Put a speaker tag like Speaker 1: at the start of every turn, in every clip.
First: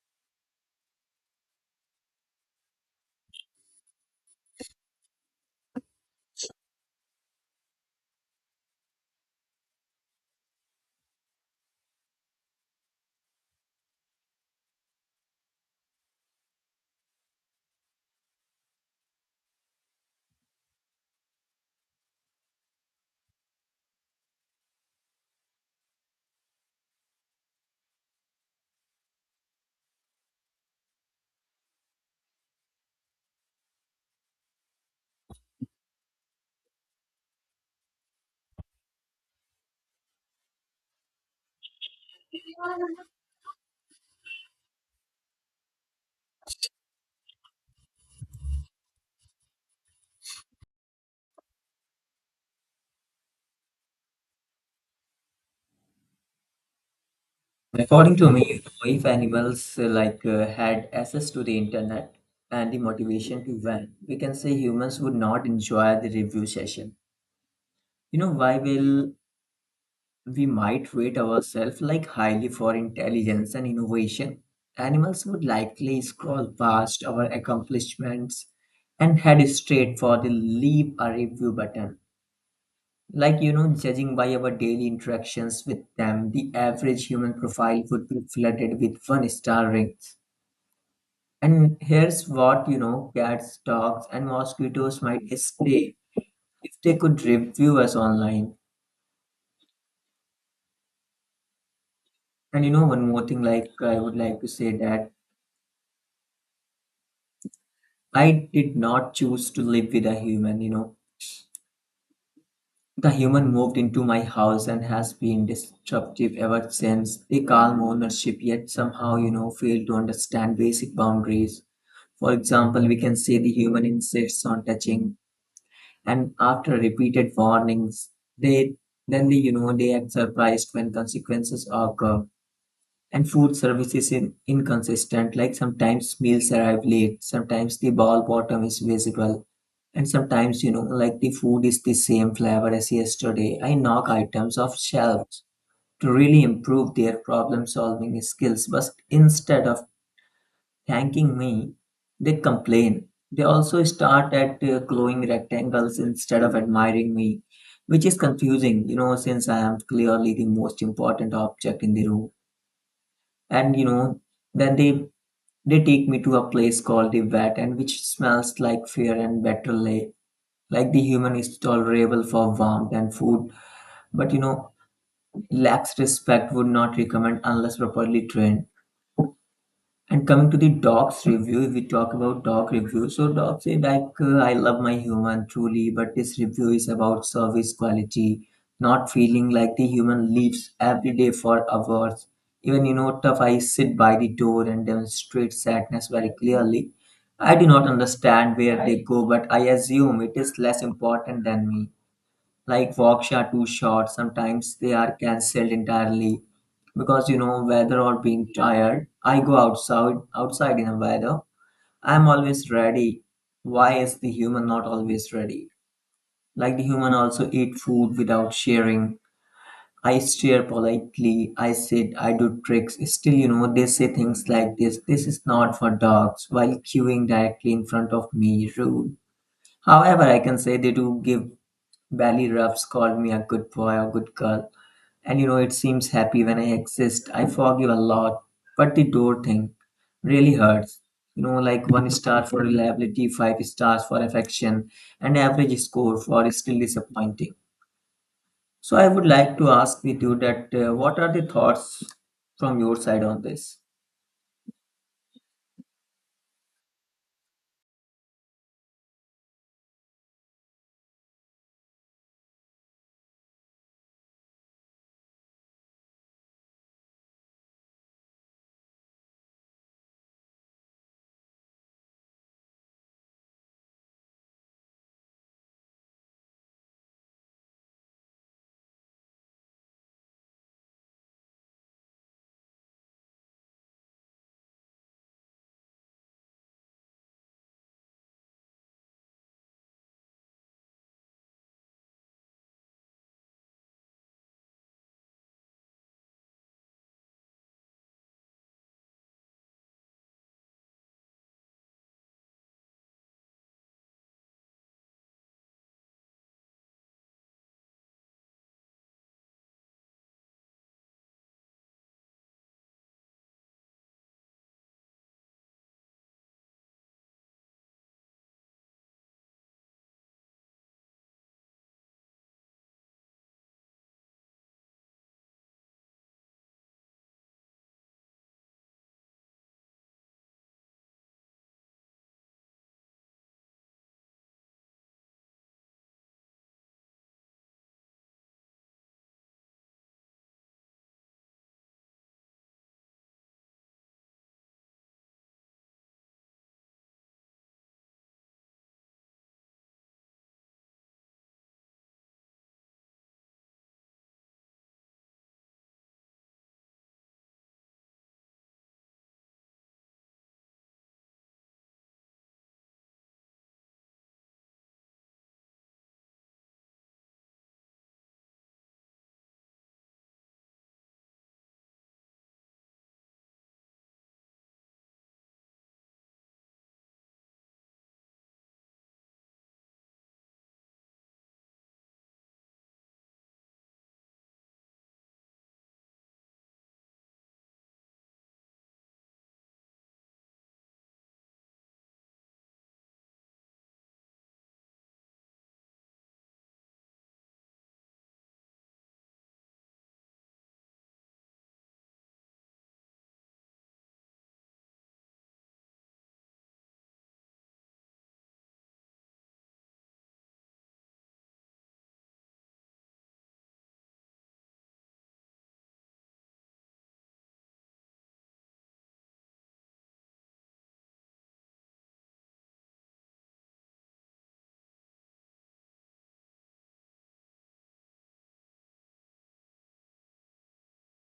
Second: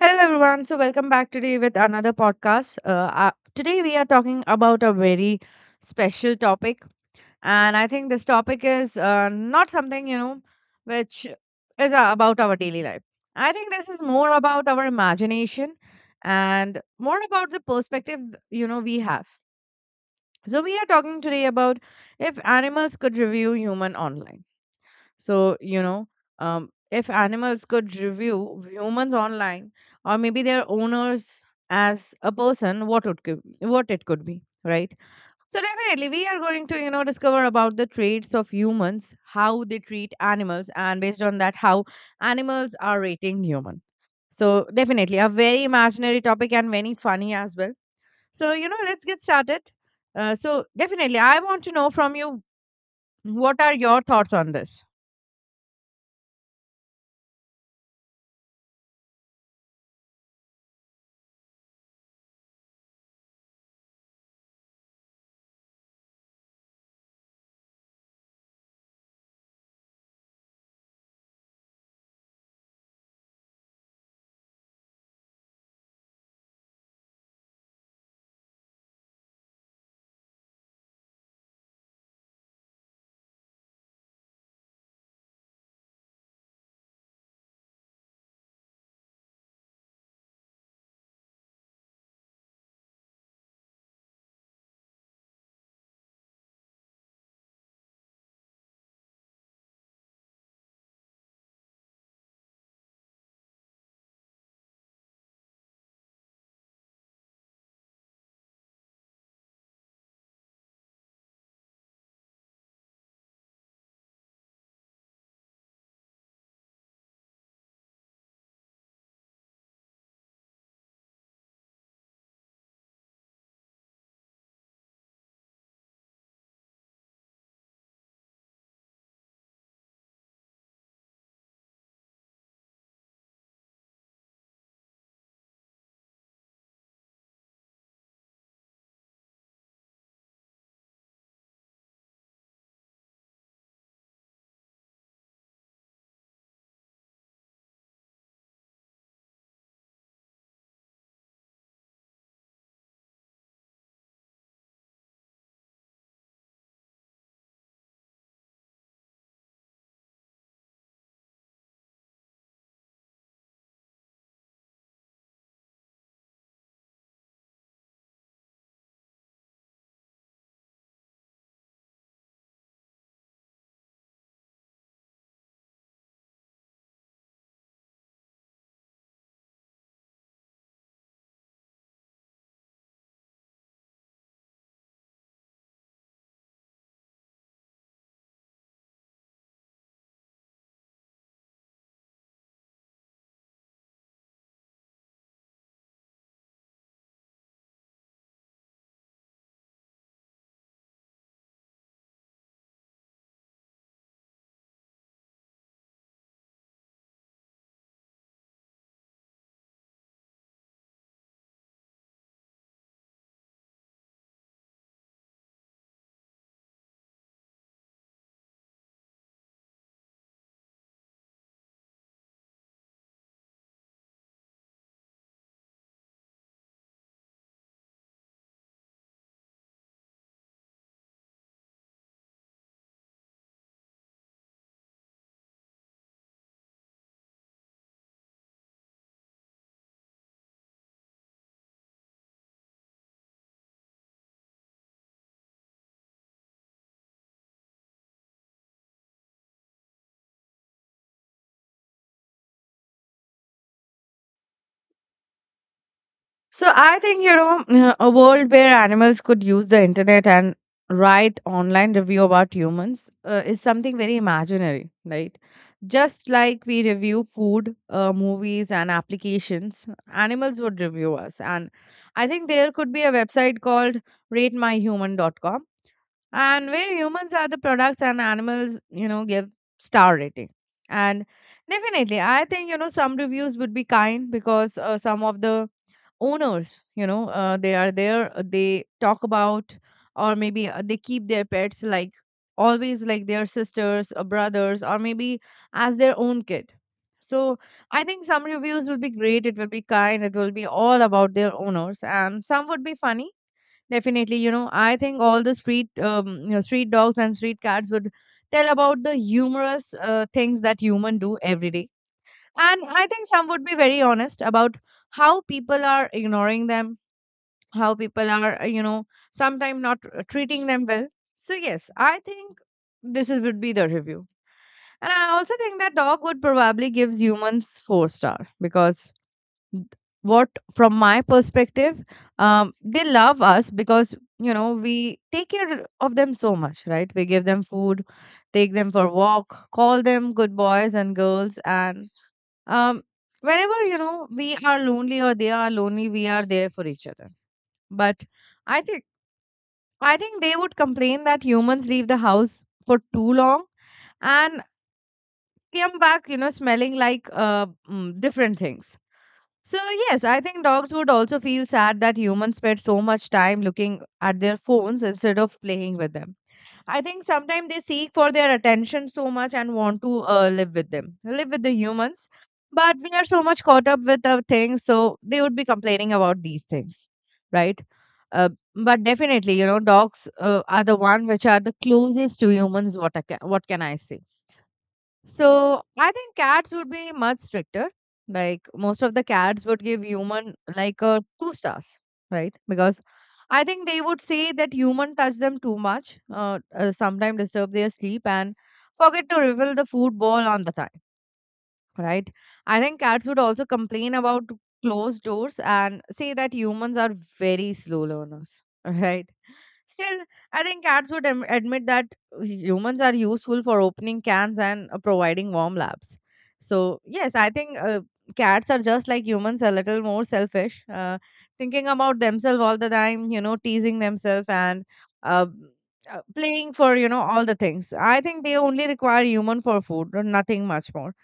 Speaker 1: Hello, everyone. So, welcome back today with another podcast. Today, we are talking about a very special topic. And I think this topic is not something, you know, which is about our daily life. I think this is more about our imagination and more about the perspective, you know, we have. So, we are talking today about if animals could review human online. So, you know, if animals could review humans online or maybe their owners as a person, what it could be, right? So definitely we are going to, you know, discover about the traits of humans, how they treat animals, and based on that, how animals are rating human. So definitely a very imaginary topic and very funny as well. So, you know, let's get started. So definitely I want to know from you, what are your thoughts on this?
Speaker 2: According to me, if animals had access to the internet and the motivation to learn, we can say humans would not enjoy the review session. You know, why will we might rate ourselves like highly for intelligence and innovation? Animals would likely scroll past our accomplishments and head straight for the leave a review button. Like, you know, judging by our daily interactions with them, the average human profile would be flooded with one star rings. And here's what, you know, cats, dogs, and mosquitoes might stay if they could review us online. And, you know, one more thing, like, I would like to say that I did not choose to live with a human, you know. The human moved into my house and has been disruptive ever since. They calm ownership, yet somehow, you know, fail to understand basic boundaries. For example, we can say the human insists on touching, and after repeated warnings, they then they you know they act surprised when consequences occur. And food service inconsistent. Like sometimes meals arrive late, sometimes the ball bottom is visible, and sometimes you know like the food is the same flavor as yesterday. I knock items off shelves to really improve their problem solving skills, but instead of thanking me, they complain. They also start at glowing rectangles instead of admiring me, which is confusing, you know, since I am clearly the most important object in the room. And you know, then they take me to a place called the vet, and which smells like fear and better lay. Like the human is tolerable for warmth and food, but you know, lacks respect would not recommend unless properly trained. And coming to the dogs review, if we talk about dog review. So dogs say like, I love my human truly, but this review is about service quality, not feeling like the human leaves every day for hours. Even you know, tough I sit by the door and demonstrate sadness very clearly. I do not understand where they go, but I assume it is less important than me. Like walks are too short, sometimes they are cancelled entirely because you know weather or being tired, I go outside in a weather. I'm always ready. Why is the human not always ready? Like the human also eat food without sharing. I stare politely, I sit, I do tricks. Still you know they say things like this is not for dogs while queuing directly in front of me, rude. However I can say they do give belly rubs, call me a good boy or good girl, and you know, it seems happy when I exist. I forgive a lot, but the door thing really hurts. You know, like one star for reliability, five stars for affection, and average score for still disappointing. So I would like to ask with you that what are the thoughts from your side on this?
Speaker 1: So I think, you know, a world where animals could use the internet and write online review about humans is something very imaginary, right? Just like we review food, movies, and applications, animals would review us. And I think there could be a website called rate my human.com, and where humans are the products and animals, you know, give star rating. And definitely, I think, you know, some reviews would be kind because some of the owners, you know, they are there, they talk about, or maybe they keep their pets like always like their sisters or brothers, or maybe as their own kid. So I think some reviews will be great, it will be kind, it will be all about their owners, and some would be funny. Definitely, you know, I think all the street you know, street dogs and street cats would tell about the humorous things that human do every day. And I think some would be very honest about how people are ignoring them, how people are, you know, sometimes not treating them well. So, yes, I think would be the review. And I also think that dog would probably gives humans four-star because th- what from my perspective, they love us because, you know, we take care of them so much, right? We give them food, take them for walk, call them good boys and girls, and um whenever, you know, we are lonely or they are lonely, we are there for each other. But i think I think they would complain that humans leave the house for too long and came back, you know, smelling like different things. So yes, I think dogs would also feel sad that humans spend so much time looking at their phones instead of playing with them. I think sometimes they seek for their attention so much and want to live with them, live with the humans. But we are so much caught up with our things, so they would be complaining about these things, right? Uh, but definitely, you know, dogs are the one which are the closest to humans. What can I say? So I think cats would be much stricter. Like most of the cats would give human like two stars, right? Because I think they would say that human touch them too much, sometimes disturb their sleep and forget to refill the food bowl on the time. Right? I think cats would also complain about closed doors and say that humans are very slow learners. Right? Still, I think cats would admit that humans are useful for opening cans and providing warm laps. So, yes, I think cats are just like humans, a little more selfish, thinking about themselves all the time, you know, teasing themselves and uh, playing for, you know, all the things. I think they only require human for food, nothing much more.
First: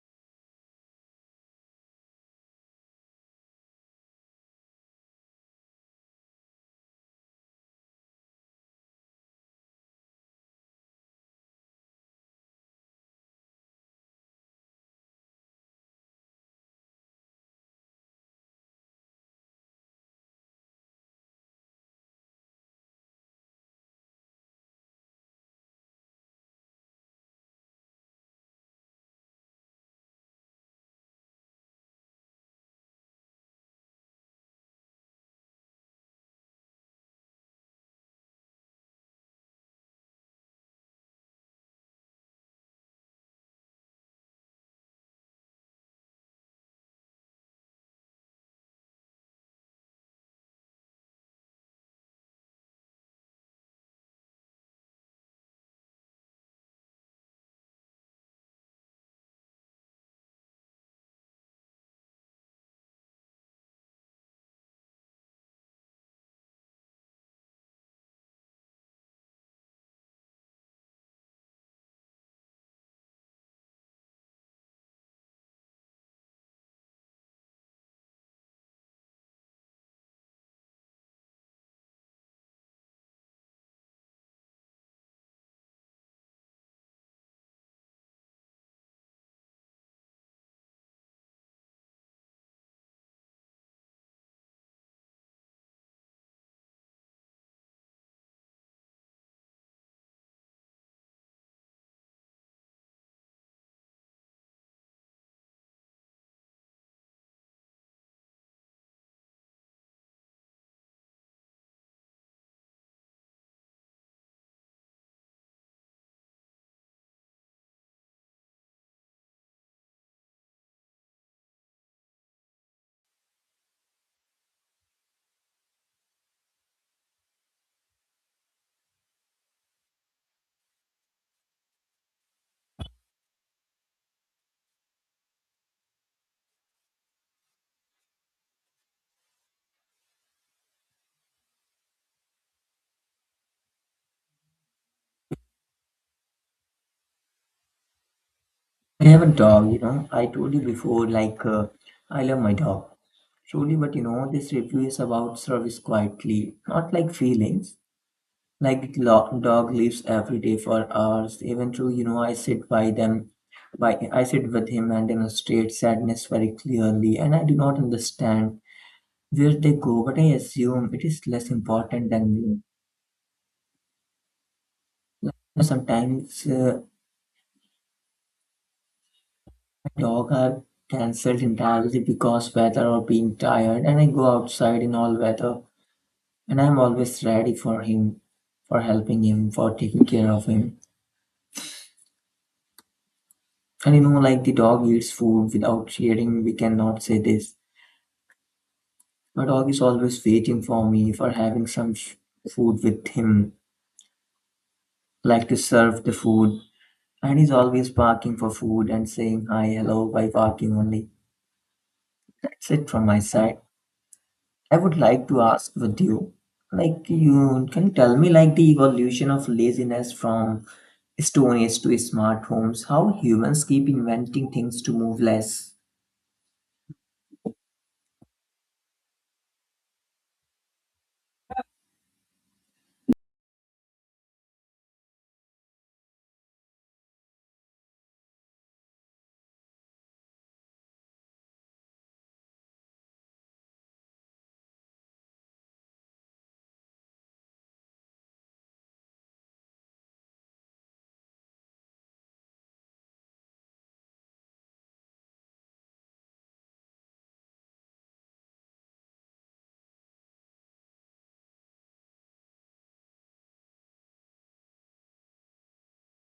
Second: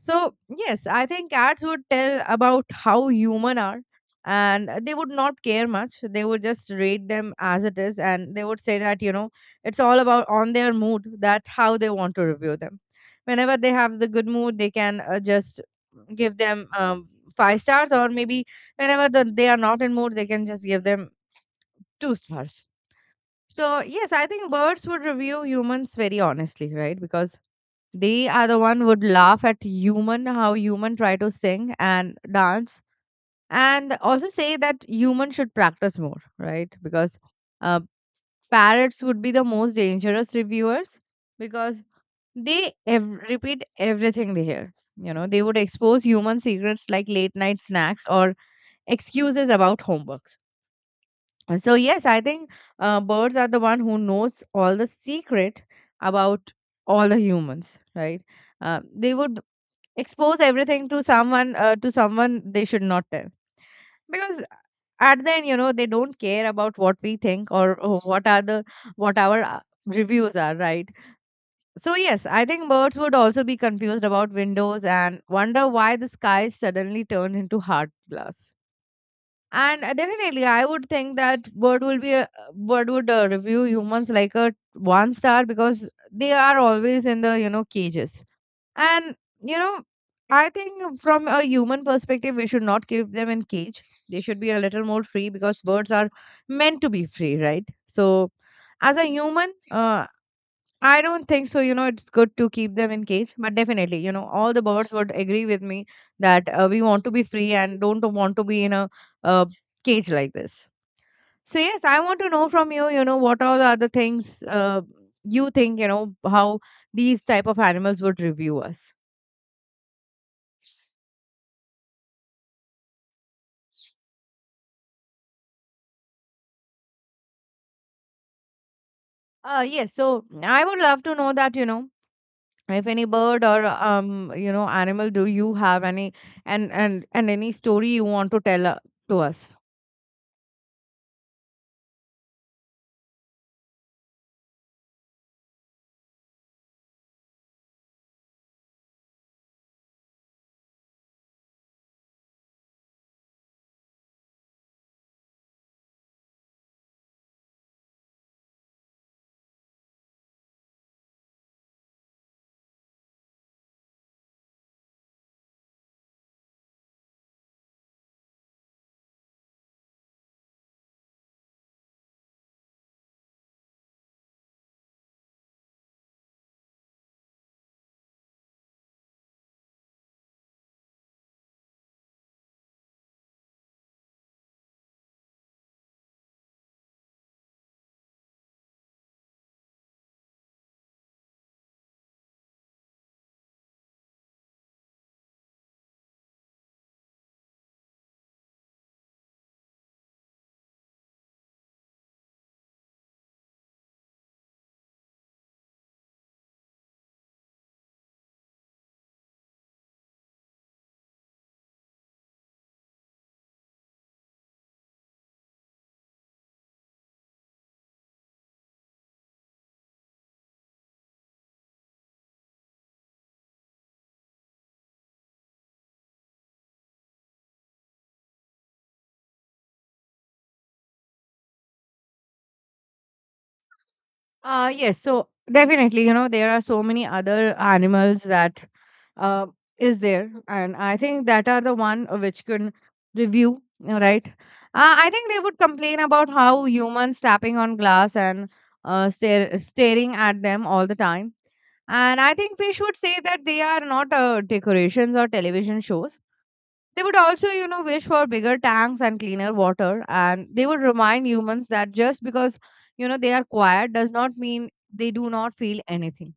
Speaker 1: So, yes, I think ads would tell about how human are, and they would not care much. They would just rate them as it is, and they would say that, you know, it's all about on their mood that how they want to review them. Whenever they have the good mood, they can just give them five stars, or maybe whenever they are not in mood, they can just give them two stars. So, yes, I think birds would review humans very honestly, right? Because they are the one would laugh at human how human try to sing and dance, and also say that human should practice more, right? Because uh, parrots would be the most dangerous reviewers because they repeat everything they hear. You know, they would expose human secrets like late night snacks or excuses about homeworks. And so yes, I think birds are the one who knows all the secret about all the humans, right? They would expose everything to someone, to someone they should not tell, because at the end, you know, they don't care about what we think, or what our reviews are, right? So yes, I think birds would also be confused about windows and wonder why the sky suddenly turned into hard glass. And definitely I would think that bird would review humans like a one star, because they are always in the, you know, cages. And, you know, I think from a human perspective, we should not keep them in cage. They should be a little more free because birds are meant to be free, right? So, as a human, I don't think so. You know, it's good to keep them in cage, but definitely, you know, all the birds would agree with me that we want to be free and don't want to be in a uh, cage like this. So, yes, I want to know from you. You know, what all are the things you think? You know, how these type of animals would review us. Yes. So I would love to know that, you know, if any bird or you know, animal, do you have any, and any story you want to tell to us?
Speaker 2: I have a dog, you know. I told you before, like, I love my dog. Truly, but you know, this review is about service quietly, not like feelings. Dog leaves every day for hours. Even though you know I sit by them, by I sit with him and demonstrate sadness very clearly, and I do not understand where they go. But I assume it is less important than me. Now, sometimes dogs are cancelled entirely because weather or being tired, and I go outside in all weather, and I'm always ready for him, for helping him, for taking care of him. And you know, like the dog eats food without sharing, we cannot say this. My dog is always waiting for me for having food with him, like to serve the food, and he's always barking for food and saying hi, hello by barking only. That's it from my side. I would like to ask with you, like you can you tell me like the evolution of laziness from Stone Age to smart homes, how humans keep inventing things to move less.
Speaker 1: Yes, so definitely, you know, there are so many other animals that uh, is there, and I think that are the one which can review, right? I think they would complain about how humans tapping on glass and staring at them all the time. And I think we should say that they are not decorations or television shows. They would also, you know, wish for bigger tanks and cleaner water, and they would remind humans that just because, you know, they are quiet does not mean they do not feel anything.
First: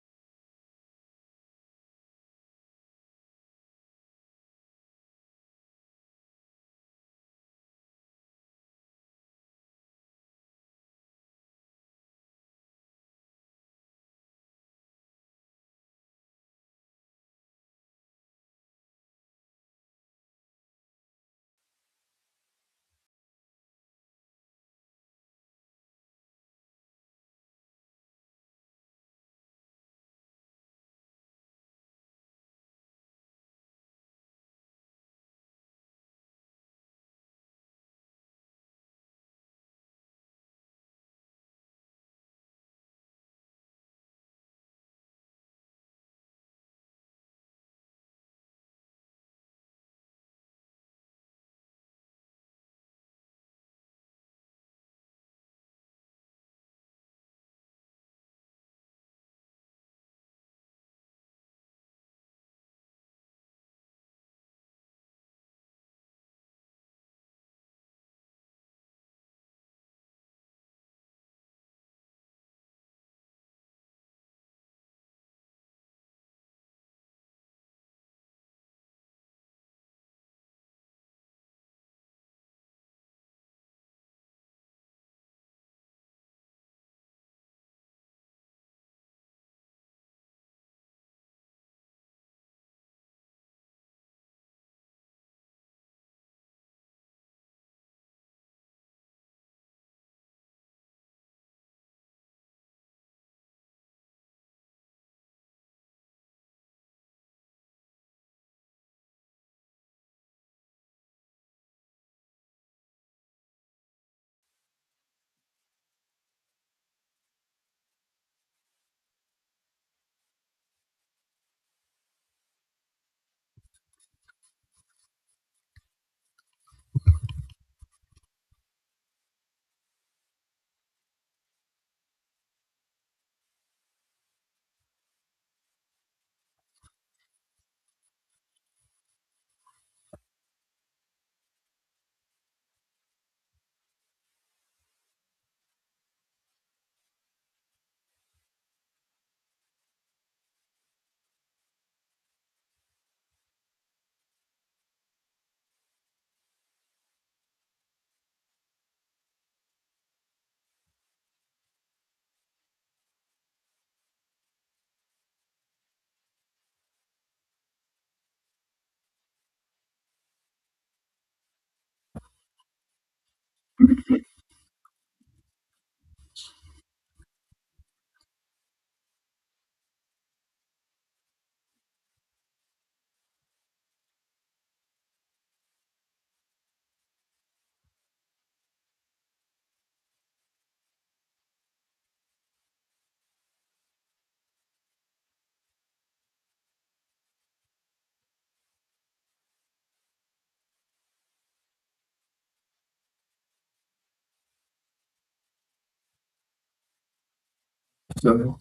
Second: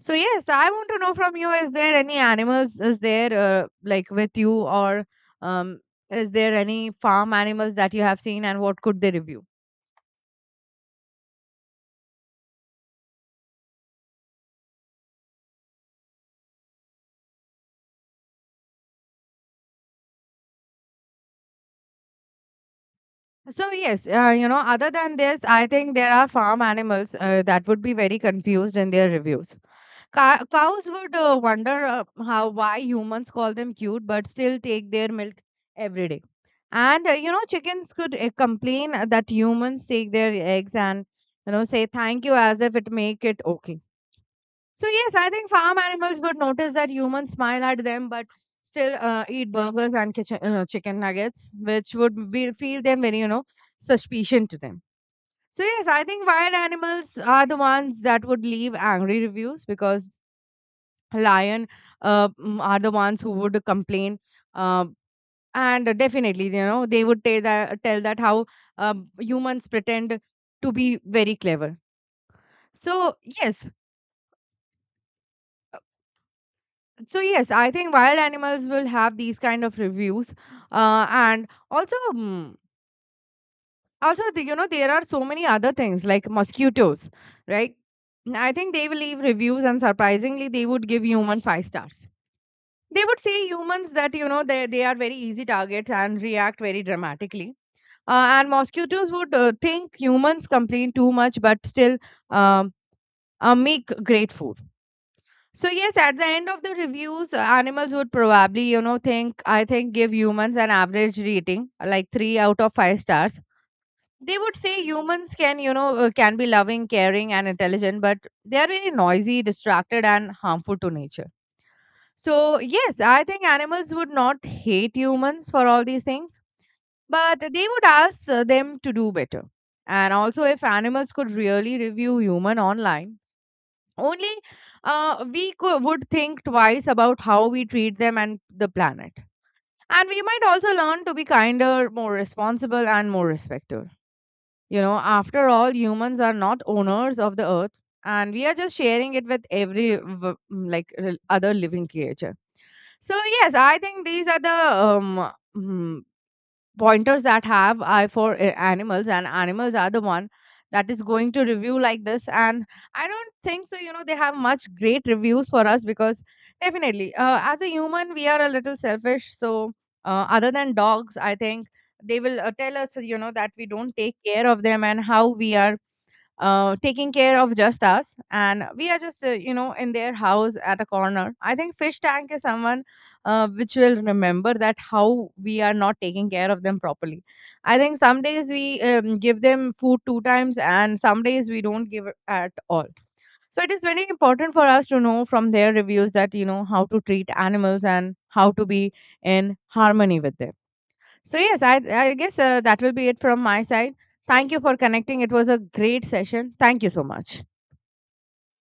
Speaker 1: So, yes, I want to know from you, is there any animals, is there like with you, or um, is there any farm animals that you have seen, and what could they review? So yes, you know, other than this, I think there are farm animals that would be very confused in their reviews. Cows would wonder how why humans call them cute but still take their milk every day. And you know, chickens could complain that humans take their eggs and, you know, say thank you as if it make it okay. So yes, I think farm animals would notice that humans smile at them but still eat burgers and chicken nuggets, which would be, feel them very, you know, suspicion to them. So yes, I think wild animals are the ones that would leave angry reviews because lion are the ones who would complain, uh, and definitely, you know, they would tell that how humans pretend to be very clever. so yes so yes, I think wild animals will have these kind of reviews. And also mm, also the- you know, there are so many other things like mosquitoes, right? I think they will leave reviews, and surprisingly they would give human five stars. They would say humans that, you know, they are very easy targets and react very dramatically. And mosquitoes would think humans complain too much, but still um, make great food. So, yes, at the end of the reviews, animals would probably, you know, I think, give humans an average rating, like three out of five stars. They would say humans can, you know, can be loving, caring, and intelligent, but they are very noisy, distracted, and harmful to nature. So, yes, I think animals would not hate humans for all these things, but they would ask them to do better. And also, if animals could really review human online, only would think twice about how we treat them and the planet. And we might also learn to be kinder, more responsible, and more respectful. You know, after all, humans are not owners of the earth, and we are just sharing it with every other living creature. So yes, I think these are the um, mm, pointers that have eye for animals, and animals are the one that is going to review like this. And I don't think so, you know, they have much great reviews for us, because definitely as a human we are a little selfish. So other than dogs, I think they will tell us, you know, that we don't take care of them, and how we are taking care of just us, and we are just you know, in their house at a corner. I think fish tank is someone which will remember that how we are not taking care of them properly. I think some days we give them food two times and some days we don't give it at all. So it is very important for us to know from their reviews that, you know, how to treat animals and how to be in harmony with them. So yes, I guess that will be it from my side. Thank you for connecting. It was a great session. Thank you so much.
Speaker 2: Sure.